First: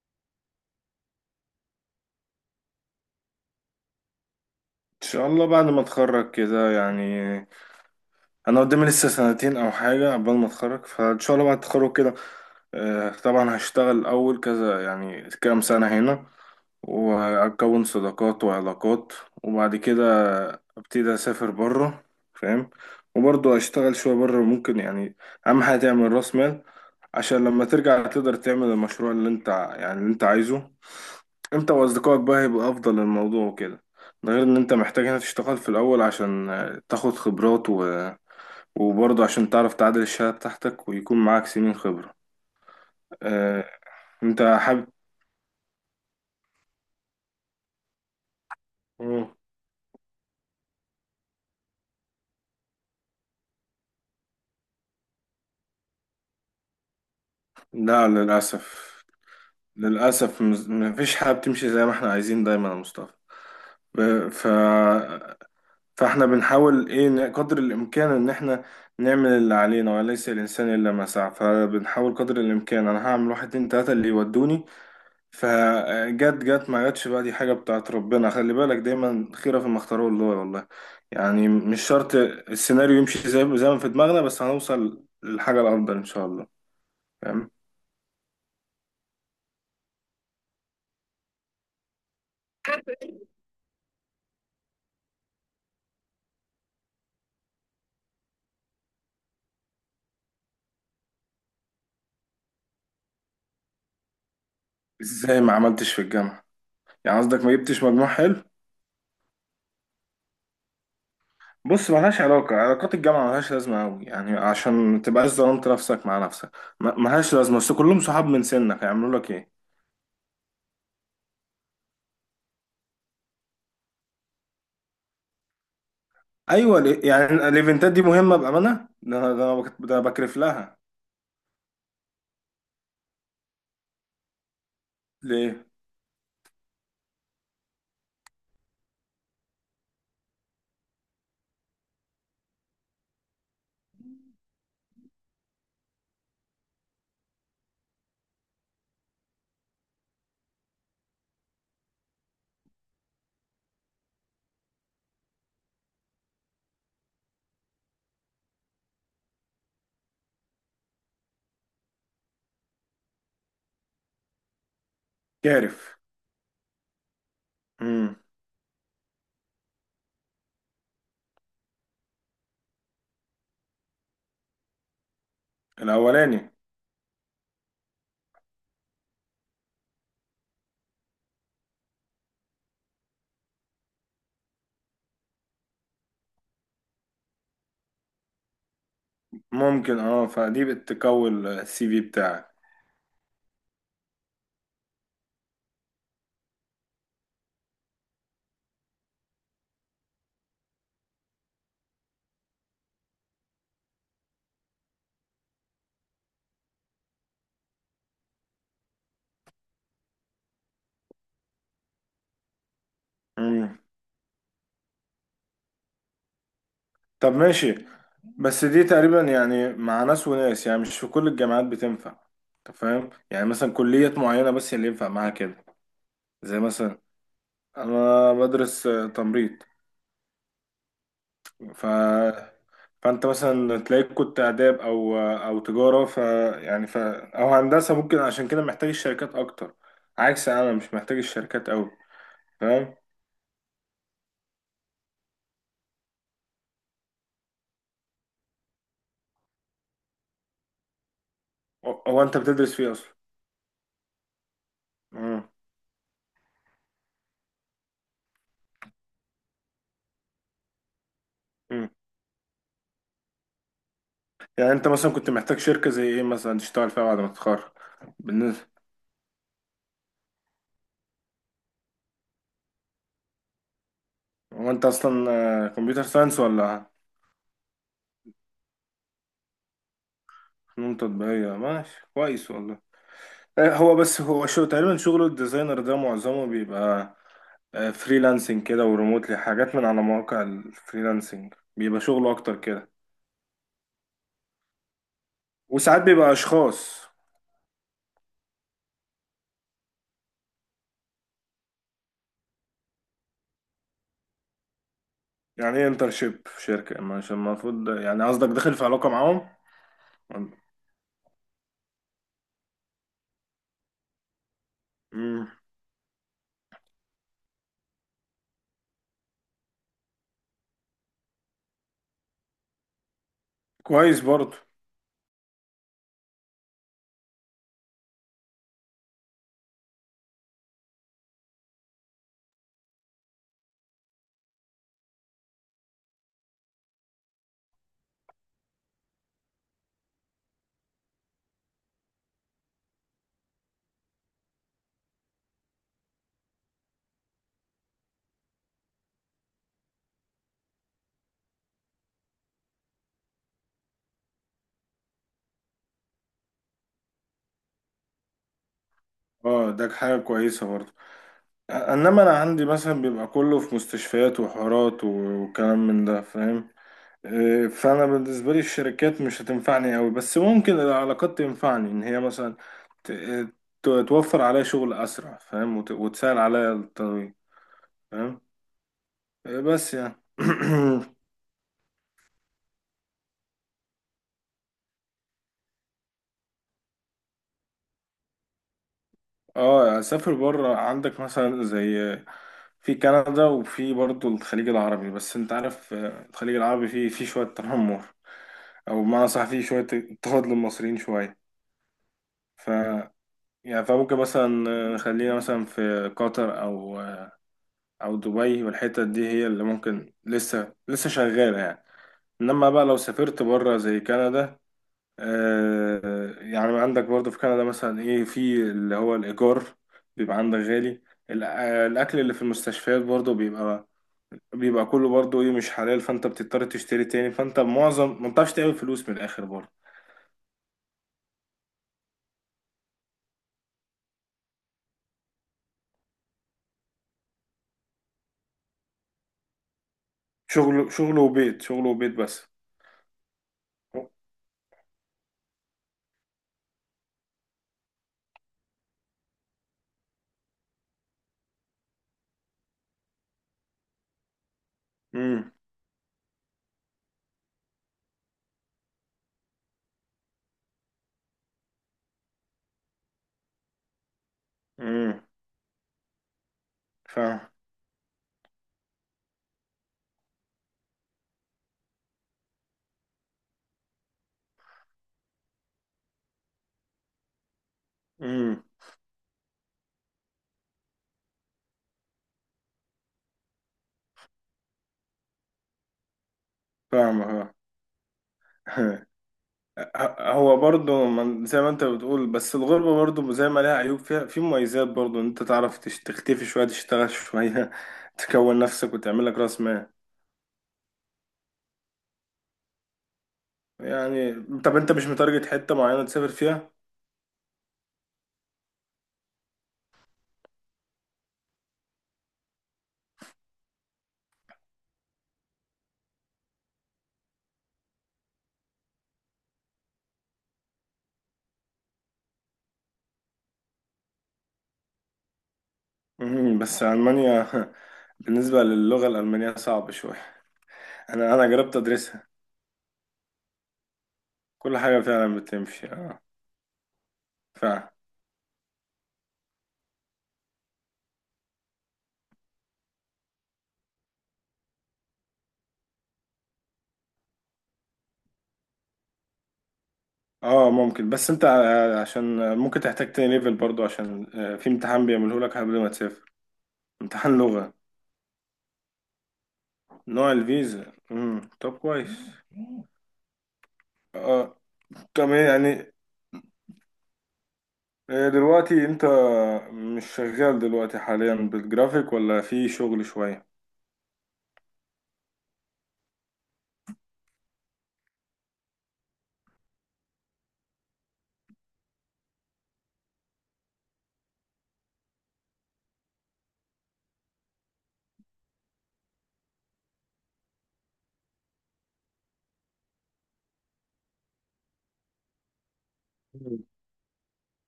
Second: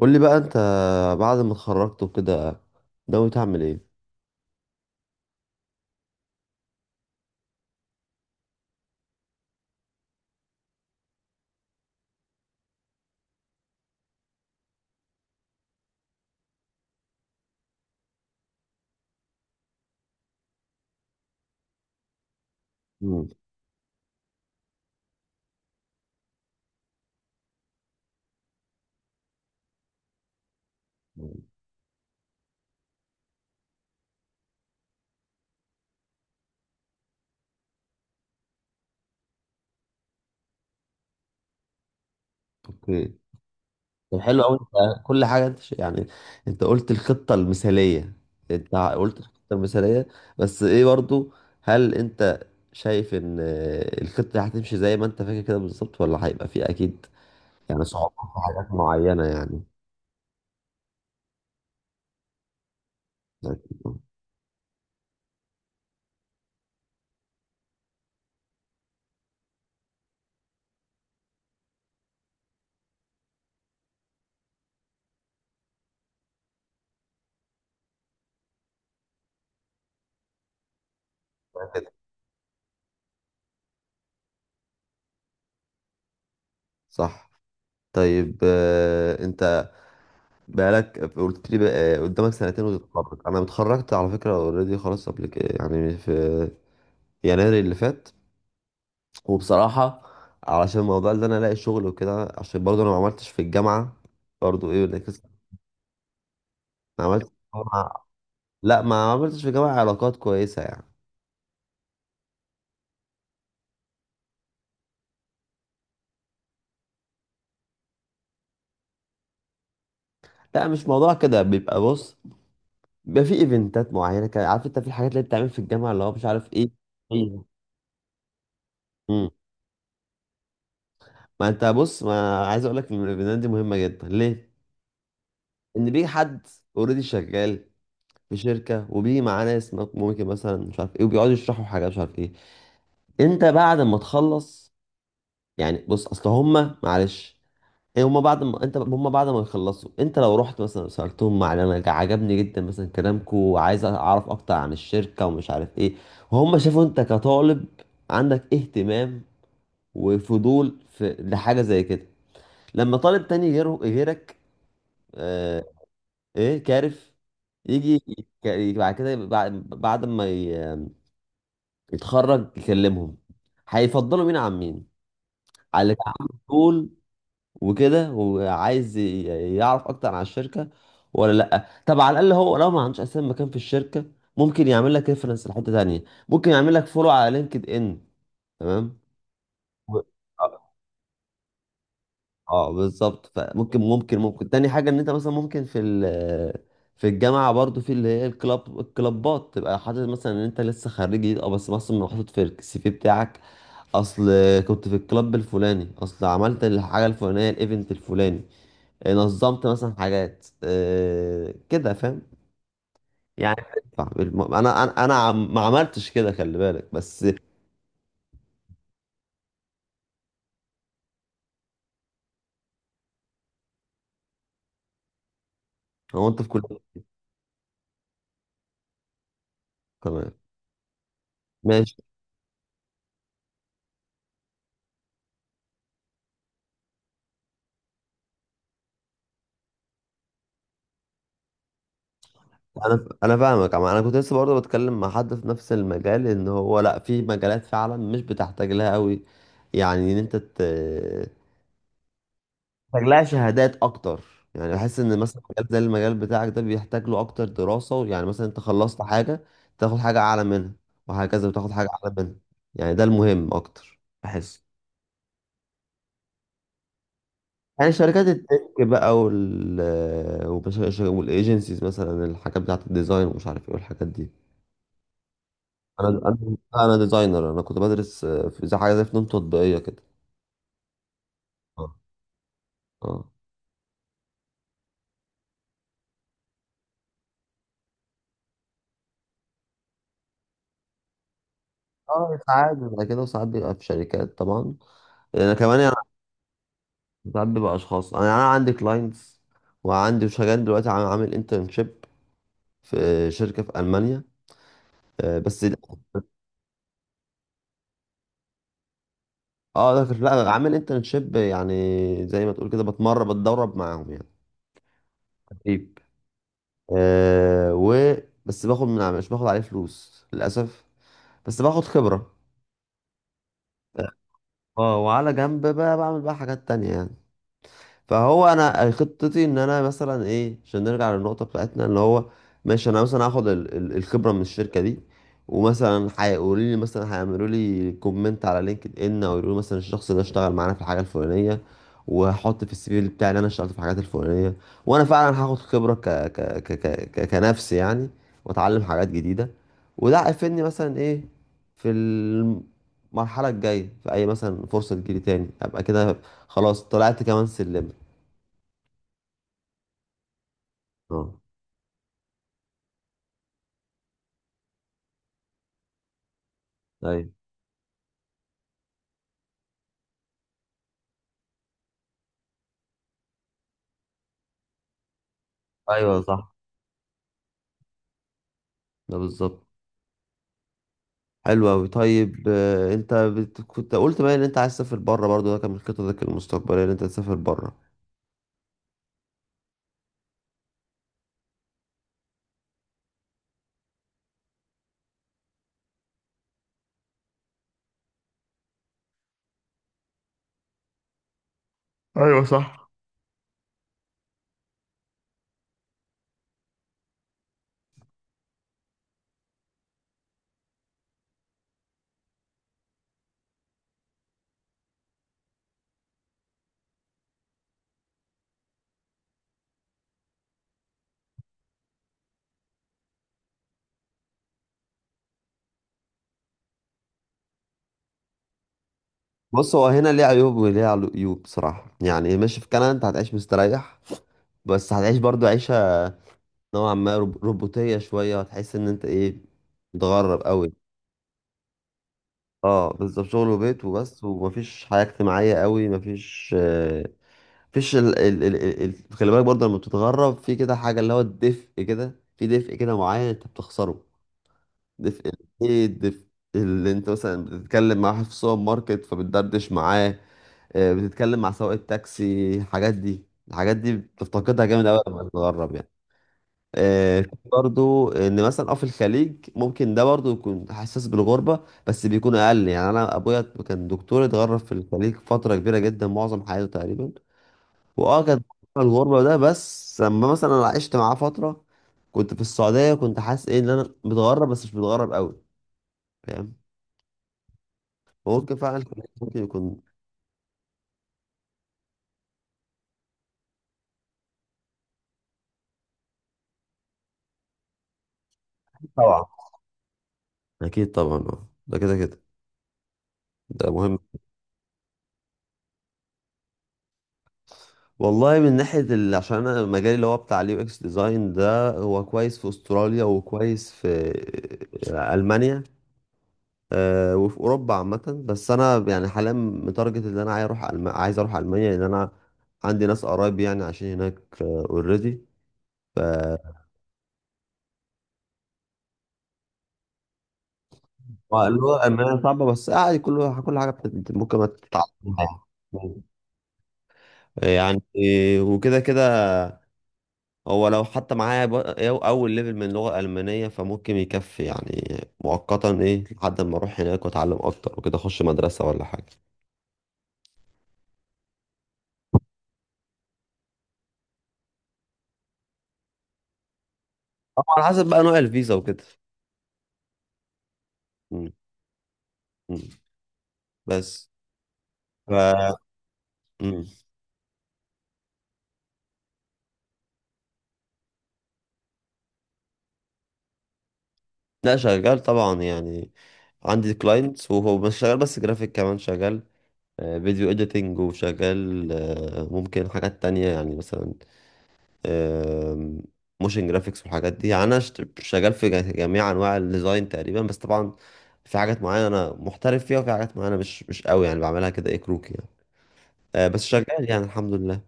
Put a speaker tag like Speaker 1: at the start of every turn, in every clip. Speaker 1: قول لي بقى، انت بعد ما اتخرجت وكده ناوي تعمل ايه؟
Speaker 2: ان شاء الله بعد ما اتخرج كده، يعني انا قدامي لسه سنتين او حاجه قبل ما اتخرج، فان شاء الله بعد التخرج كده. طبعا هشتغل اول كذا، يعني كام سنه هنا، واكون صداقات وعلاقات، وبعد كده ابتدي اسافر بره. فاهم؟
Speaker 1: مم.
Speaker 2: وبرضه اشتغل شويه بره ممكن، يعني اهم حاجه تعمل راس مال، عشان لما ترجع تقدر تعمل المشروع اللي انت عايزه. انت واصدقائك بقى هيبقى افضل للموضوع وكده. ده غير ان انت محتاج هنا تشتغل في الاول، عشان تاخد خبرات وبرضه عشان تعرف تعادل الشهادة بتاعتك، ويكون معاك سنين خبرة.
Speaker 1: اوكي.
Speaker 2: اه...
Speaker 1: طب، حلو
Speaker 2: انت
Speaker 1: قوي،
Speaker 2: حابب.
Speaker 1: انت كل حاجه انت يعني، انت قلت الخطه المثاليه انت قلت
Speaker 2: مم.
Speaker 1: الخطه المثاليه بس ايه برضو؟ هل انت شايف ان الخطه دي هتمشي زي ما انت فاكر كده بالظبط، ولا هيبقى في اكيد يعني
Speaker 2: لا،
Speaker 1: صعوبات في حاجات
Speaker 2: للاسف.
Speaker 1: معينه يعني؟
Speaker 2: للاسف مفيش حاجة بتمشي زي ما احنا عايزين دايما يا مصطفى.
Speaker 1: أكيد.
Speaker 2: ب- ف... فاحنا بنحاول ايه قدر الامكان ان احنا نعمل اللي علينا، وليس الانسان الا ما سعى، فبنحاول قدر الامكان. انا هعمل واحد اتنين تلاتة اللي يودوني. فجت، جت ما جتش بقى، دي حاجة بتاعت ربنا، خلي بالك دايما خيرة فيما اختاره الله والله. يعني مش
Speaker 1: كده،
Speaker 2: شرط السيناريو يمشي زي ما في دماغنا، بس هنوصل للحاجة الأفضل إن شاء الله.
Speaker 1: صح.
Speaker 2: فاهم؟
Speaker 1: طيب، انت بقالك قلت لي بقى قدامك سنتين وتتخرج. انا اتخرجت على فكره اوريدي خلاص قبل كده، يعني في يناير اللي فات. وبصراحه، علشان الموضوع اللي انا الاقي شغل وكده، عشان برضه انا ما عملتش في الجامعه. برضه ايه؟
Speaker 2: إزاي ما عملتش في الجامعة؟
Speaker 1: ما
Speaker 2: يعني
Speaker 1: عملتش في
Speaker 2: قصدك ما جبتش
Speaker 1: الجامعة-
Speaker 2: مجموع حلو؟
Speaker 1: لا، ما عملتش في الجامعه علاقات كويسه يعني.
Speaker 2: بص، ملهاش علاقة، علاقات الجامعة ملهاش لازمة أوي، يعني عشان ما تبقاش ظلمت نفسك مع نفسك. ملهاش لازمة، بس كلهم صحاب من سنك، هيعملوا لك إيه؟
Speaker 1: لا، مش موضوع كده بيبقى. بص، بيبقى في ايفنتات معينه كده، عارف انت، في الحاجات اللي بتعمل في الجامعه اللي هو مش عارف ايه.
Speaker 2: أيوة، ليه؟ يعني
Speaker 1: ايوه.
Speaker 2: الإيفنتات دي مهمة بأمانة؟ ده
Speaker 1: امم.
Speaker 2: أنا ده أنا بك- ده أنا بكرف لها.
Speaker 1: ما انت بص، ما عايز اقول لك ان الايفنتات دي مهمه جدا ليه.
Speaker 2: ليه؟
Speaker 1: ان بيجي حد اوريدي شغال في شركه، وبيجي معاه ناس ممكن مثلا مش عارف ايه، وبيقعدوا يشرحوا حاجه مش عارف ايه. انت بعد ما تخلص، يعني بص، اصل هما، معلش، ايه، هما بعد ما يخلصوا، انت لو رحت مثلا سالتهم عن، عجبني جدا مثلا كلامكم، وعايز اعرف اكتر عن الشركه ومش عارف ايه. وهم شافوا انت كطالب عندك اهتمام وفضول في لحاجه زي كده، لما طالب تاني غيره غيرك. آه.
Speaker 2: كارف.
Speaker 1: ايه، كارف. يجي،
Speaker 2: مم.
Speaker 1: بعد كده، بعد ما اتخرج يكلمهم. هيفضلوا مين عن مين؟ على اللي كان عنده
Speaker 2: الاولاني.
Speaker 1: طول وكده، وعايز يعرف اكتر عن الشركه ولا لا. طب على الاقل، هو لو ما عندوش اساسا مكان في الشركه، ممكن يعمل لك ريفرنس لحته تانيه، ممكن يعمل لك فولو على لينكد ان. تمام.
Speaker 2: ممكن
Speaker 1: و-
Speaker 2: فدي بتكون السي في بتاعك.
Speaker 1: اه، بالظبط. فممكن ممكن ممكن تاني حاجة، ان انت مثلا ممكن في الجامعة برضو، في اللي هي الكلابات، تبقى حاطط مثلا ان انت لسه خريج جديد، اه، بس مثلا حاطط في السي في بتاعك. اصل كنت في الكلاب الفلاني، اصل عملت الحاجة الفلانية، الايفنت الفلاني. نظمت مثلا حاجات، كده، فاهم، يعني
Speaker 2: مم.
Speaker 1: بتنفع. انا انا ما عملتش كده، خلي بالك، بس.
Speaker 2: طب ماشي، بس دي تقريبا يعني مع ناس وناس، يعني مش في كل الجامعات بتنفع. انت فاهم؟ يعني مثلا كليات معينة بس اللي ينفع معاها كده.
Speaker 1: هو انت في
Speaker 2: زي
Speaker 1: كل.
Speaker 2: مثلا انا بدرس تمريض.
Speaker 1: كمان.
Speaker 2: ف فانت مثلا تلاقيك كنت آداب او تجارة، يعني او هندسة ممكن، عشان كده محتاج الشركات اكتر. عكس انا، مش محتاج الشركات قوي. فاهم؟
Speaker 1: انا فاهمك انا كنت لسه برضه بتكلم مع حد في نفس المجال، ان هو لا، في مجالات فعلا مش بتحتاج لها قوي، يعني ان انت
Speaker 2: هو انت بتدرس فيه
Speaker 1: محتاج
Speaker 2: اصلا.
Speaker 1: لها شهادات اكتر. يعني بحس ان مثلا
Speaker 2: مم.
Speaker 1: مجال زي المجال بتاعك ده بيحتاج له اكتر دراسة. يعني مثلا انت خلصت حاجة، تاخد حاجة اعلى منها، وهكذا بتاخد حاجة اعلى منها. يعني ده المهم اكتر، بحس.
Speaker 2: يعني انت مثلا كنت محتاج شركة زي ايه مثلا تشتغل فيها بعد ما تتخرج؟
Speaker 1: يعني شركات
Speaker 2: بالنسبة.
Speaker 1: التك بقى، والايجنسيز مثلا، الحاجات بتاعت الديزاين ومش عارف ايه، والحاجات دي.
Speaker 2: هو انت اصلا كمبيوتر
Speaker 1: انا
Speaker 2: ساينس
Speaker 1: انا
Speaker 2: ولا
Speaker 1: انا ديزاينر. انا كنت بدرس في زي حاجه زي فنون تطبيقيه كده.
Speaker 2: فنون تطبيقية؟
Speaker 1: اه.
Speaker 2: ماشي، كويس والله.
Speaker 1: اه.
Speaker 2: هو بس هو شو تقريبا شغل الديزاينر ده؟ معظمه بيبقى فريلانسنج كده وريموتلي، حاجات من على مواقع الفريلانسنج، بيبقى شغله
Speaker 1: اه،
Speaker 2: اكتر
Speaker 1: ساعات
Speaker 2: كده.
Speaker 1: بيبقى كده، وساعات بيبقى في شركات طبعا. انا كمان يعني.
Speaker 2: وساعات بيبقى اشخاص.
Speaker 1: ساعات بيبقى اشخاص. انا عندي كلاينتس. وعندي شغال دلوقتي، عامل انترنشيب في شركه في المانيا، بس.
Speaker 2: يعني ايه انترشيب في شركة ما؟ عشان المفروض، يعني قصدك داخل في علاقة معاهم؟
Speaker 1: اه، لا، عامل انترنشيب، يعني زي ما تقول كده، بتمرن بتدرب معاهم يعني.
Speaker 2: مم.
Speaker 1: تدريب. آه و بس باخد مش باخد عليه فلوس للاسف، بس باخد خبره.
Speaker 2: كويس برضه.
Speaker 1: اه، وعلى جنب بقى، بعمل بقى حاجات تانية يعني. فهو انا، خطتي ان انا مثلا، ايه، عشان نرجع للنقطه بتاعتنا اللي هو، ماشي انا مثلا هاخد الخبره من الشركه دي. ومثلا هيقولوا لي، مثلا هيعملوا لي كومنت على لينكد ان، او يقولوا لي مثلا الشخص ده اشتغل معانا في الحاجه الفلانيه. وهحط في السي في بتاعي ان انا اشتغلت في الحاجات الفلانيه. وانا فعلا هاخد خبره كنفسي يعني، واتعلم حاجات جديده. وده هيفيدني مثلا، ايه، في المرحله الجايه، في اي مثلا فرصه تجيلي تاني، ابقى كده خلاص طلعت كمان سلم.
Speaker 2: اه، ده حاجة كويسة برضه.
Speaker 1: اه.
Speaker 2: انما انا عندي مثلا بيبقى كله في مستشفيات وحوارات وكلام من ده، فاهم؟
Speaker 1: ايوه.
Speaker 2: إيه، فانا بالنسبه لي الشركات مش هتنفعني قوي، بس ممكن العلاقات تنفعني، ان هي مثلا ت- توفر عليا شغل اسرع، فاهم؟
Speaker 1: ايوه،
Speaker 2: وتسهل
Speaker 1: صح.
Speaker 2: عليا الطريق. فاهم؟
Speaker 1: ده
Speaker 2: إيه،
Speaker 1: بالظبط.
Speaker 2: بس يعني
Speaker 1: حلو قوي. طيب، انت كنت قلت بقى ان انت عايز تسافر بره برضو، ده كان من خططك المستقبليه ان انت تسافر بره.
Speaker 2: اه، اسافر بره. عندك مثلا زي في كندا، وفي برضه الخليج العربي، بس انت عارف الخليج العربي فيه شويه تنمر، او بمعنى صح فيه شويه اضطهاد للمصريين شويه. ف يعني فممكن مثلا خلينا مثلا في قطر او دبي، والحتت دي هي اللي ممكن لسه لسه شغاله يعني. انما بقى لو سافرت بره زي كندا، يعني عندك برضو في كندا مثلا ايه، في اللي هو الايجار بيبقى عندك غالي. الأ- الاكل اللي في المستشفيات برضو بيبقى كله برضو ايه مش حلال، فانت بتضطر تشتري تاني، فانت معظم ما بتعرفش تعمل فلوس من الاخر برضو.
Speaker 1: بص، هو هنا ليه عيوب وليه عيوب، بصراحه يعني. ماشي في كندا انت هتعيش مستريح، بس هتعيش برضو عيشه نوعا ما روبوتيه شويه. هتحس ان انت، ايه، متغرب قوي.
Speaker 2: شغل، شغل وبيت، شغل وبيت بس.
Speaker 1: اه، بالظبط، شغل وبيت وبس، ومفيش حياه اجتماعيه قوي، مفيش آه، فيش ال... ال... ال... ال... ال- خلي بالك برضه، لما بتتغرب في كده حاجة، اللي هو الدفء كده، في دفء كده معين انت بتخسره. دفء
Speaker 2: امم.
Speaker 1: ايه، الدفء اللي انت مثلا بتتكلم مع واحد في السوبر ماركت فبتدردش معاه. بتتكلم مع سواق التاكسي. الحاجات دي بتفتقدها جامد قوي
Speaker 2: امم.
Speaker 1: لما تتغرب يعني. في برضو ان مثلا، اه، في الخليج ممكن ده برضو يكون حساس بالغربه، بس بيكون اقل. يعني انا ابويا كان دكتور، اتغرب في الخليج فتره كبيره جدا، معظم حياته تقريبا. واه، كانت
Speaker 2: فاهم.
Speaker 1: بره الغربة ده. بس لما مثلا أنا عشت معاه فترة، كنت في السعودية، كنت حاسس، ايه، ان انا متغرب بس مش متغرب قوي. فاهم.
Speaker 2: فاهمة.
Speaker 1: ممكن فعلا.
Speaker 2: ها.
Speaker 1: ممكن يكون.
Speaker 2: هو برضه زي ما انت بتقول، بس الغربة برضه زي ما لها عيوب فيها في مميزات برضه، ان انت تعرف تختفي شوية، تشتغل شوية، تكون نفسك،
Speaker 1: طبعا،
Speaker 2: وتعمل لك راس مال
Speaker 1: اكيد طبعا. اه، ده كده كده ده مهم.
Speaker 2: يعني. طب انت مش متارجت حتة معينة تسافر فيها؟
Speaker 1: والله، من ناحية عشان انا مجالي اللي هو بتاع الـUX ديزاين ده، هو كويس في استراليا وكويس في المانيا. وفي اوروبا عامة. بس انا يعني حاليا متارجت ان انا عايز اروح عايز اروح المانيا، لان انا عندي ناس قرايب يعني عايشين هناك اوريدي. ف
Speaker 2: مم، بس ألمانيا. بالنسبة للغة الألمانية صعبة شوية. أنا
Speaker 1: اللي هو،
Speaker 2: جربت
Speaker 1: أمانة
Speaker 2: أدرسها.
Speaker 1: صعبة، بس عادي. كل حاجة ممكن ما
Speaker 2: كل حاجة فعلا
Speaker 1: تتعلمها
Speaker 2: بتمشي، اه.
Speaker 1: يعني.
Speaker 2: فعلا.
Speaker 1: وكده كده. هو لو حتى معايا أول ليفل من اللغة الألمانية، فممكن يكفي يعني مؤقتا، إيه، لحد ما أروح هناك وأتعلم أكتر، وكده أخش مدرسة ولا حاجة.
Speaker 2: اه، ممكن، بس انت عشان ممكن تحتاج تاني ليفل برضو، عشان في امتحان بيعمله لك قبل ما تسافر. امتحان
Speaker 1: طبعا، على
Speaker 2: لغة.
Speaker 1: حسب بقى نوع الفيزا وكده.
Speaker 2: نوع الفيزا.
Speaker 1: مم.
Speaker 2: طب كويس.
Speaker 1: مم. بس،
Speaker 2: آه
Speaker 1: ف
Speaker 2: كمان يعني.
Speaker 1: مم.
Speaker 2: دلوقتي انت مش شغال دلوقتي حاليا بالجرافيك، ولا في شغل شوية؟
Speaker 1: لا، شغال طبعا يعني. عندي كلاينتس وهو مش شغال بس جرافيك كمان. شغال فيديو اديتنج، وشغال ممكن حاجات تانية يعني مثلا، موشن جرافيكس والحاجات دي. يعني انا شغال في جميع انواع الديزاين تقريبا، بس طبعا في حاجات معينة انا محترف فيها، وفي حاجات معينة مش قوي، يعني بعملها كده، ايه، كروكي يعني. بس
Speaker 2: مم.
Speaker 1: شغال يعني، الحمد لله.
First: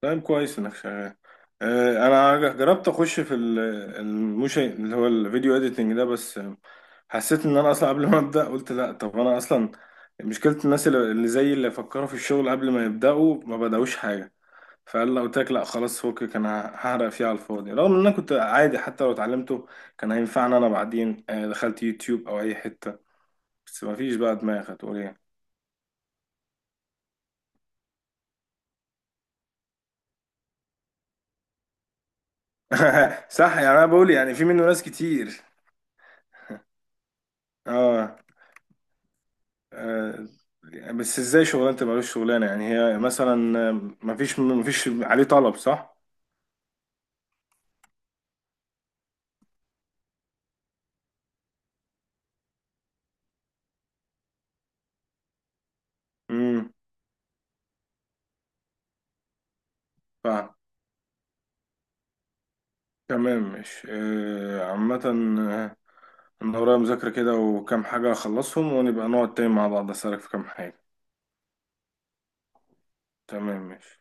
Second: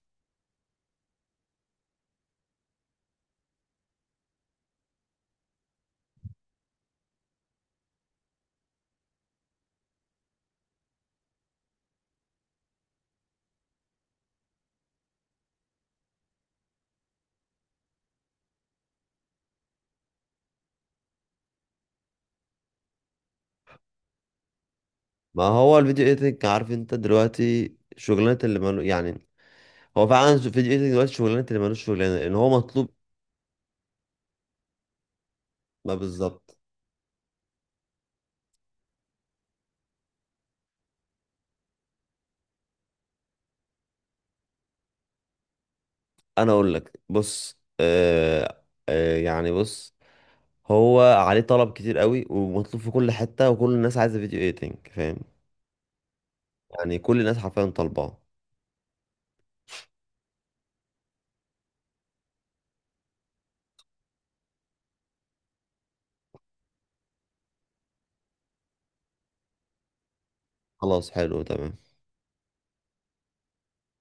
Speaker 2: طيب، كويس انك شغال. انا جربت اخش في الموشن اللي هو الفيديو اديتنج ده، بس حسيت ان انا اصلا قبل ما ابدا قلت لا، طب انا اصلا مشكلة الناس اللي زي اللي فكروا في الشغل قبل ما يبداوا ما بداوش حاجة. فقال لو قلت لك لا خلاص فكك، انا هحرق فيه على الفاضي، رغم ان انا كنت عادي حتى لو اتعلمته كان هينفعني انا بعدين. دخلت يوتيوب او اي حتة، بس مفيش بقى دماغ، هتقول ايه.
Speaker 1: ما هو الفيديو اديتنج، عارف انت، دلوقتي شغلانة اللي مالو يعني. هو فعلا الفيديو اديتنج دلوقتي شغلانة اللي مالوش شغلانة، لان هو مطلوب.
Speaker 2: صح، يعني انا بقول يعني في منه ناس كتير.
Speaker 1: ما بالظبط.
Speaker 2: اه آه، بس ازاي شغلانة تبقى ملوش شغلانة؟ يعني هي مثلا مفيش عليه طلب، صح؟
Speaker 1: انا اقول لك، بص، يعني، بص، هو عليه طلب كتير قوي، ومطلوب في كل حتة، وكل الناس عايزة فيديو ايديتنج، فاهم.
Speaker 2: امم
Speaker 1: يعني كل الناس حرفيا طالباه.
Speaker 2: فاهم. تمام، مش عامة. آه، انا ورايا مذاكرة كده وكام حاجة اخلصهم، ونبقى نقعد تاني مع بعض، اسألك في كام حاجة.
Speaker 1: خلاص، حلو، تمام.
Speaker 2: تمام، ماشي.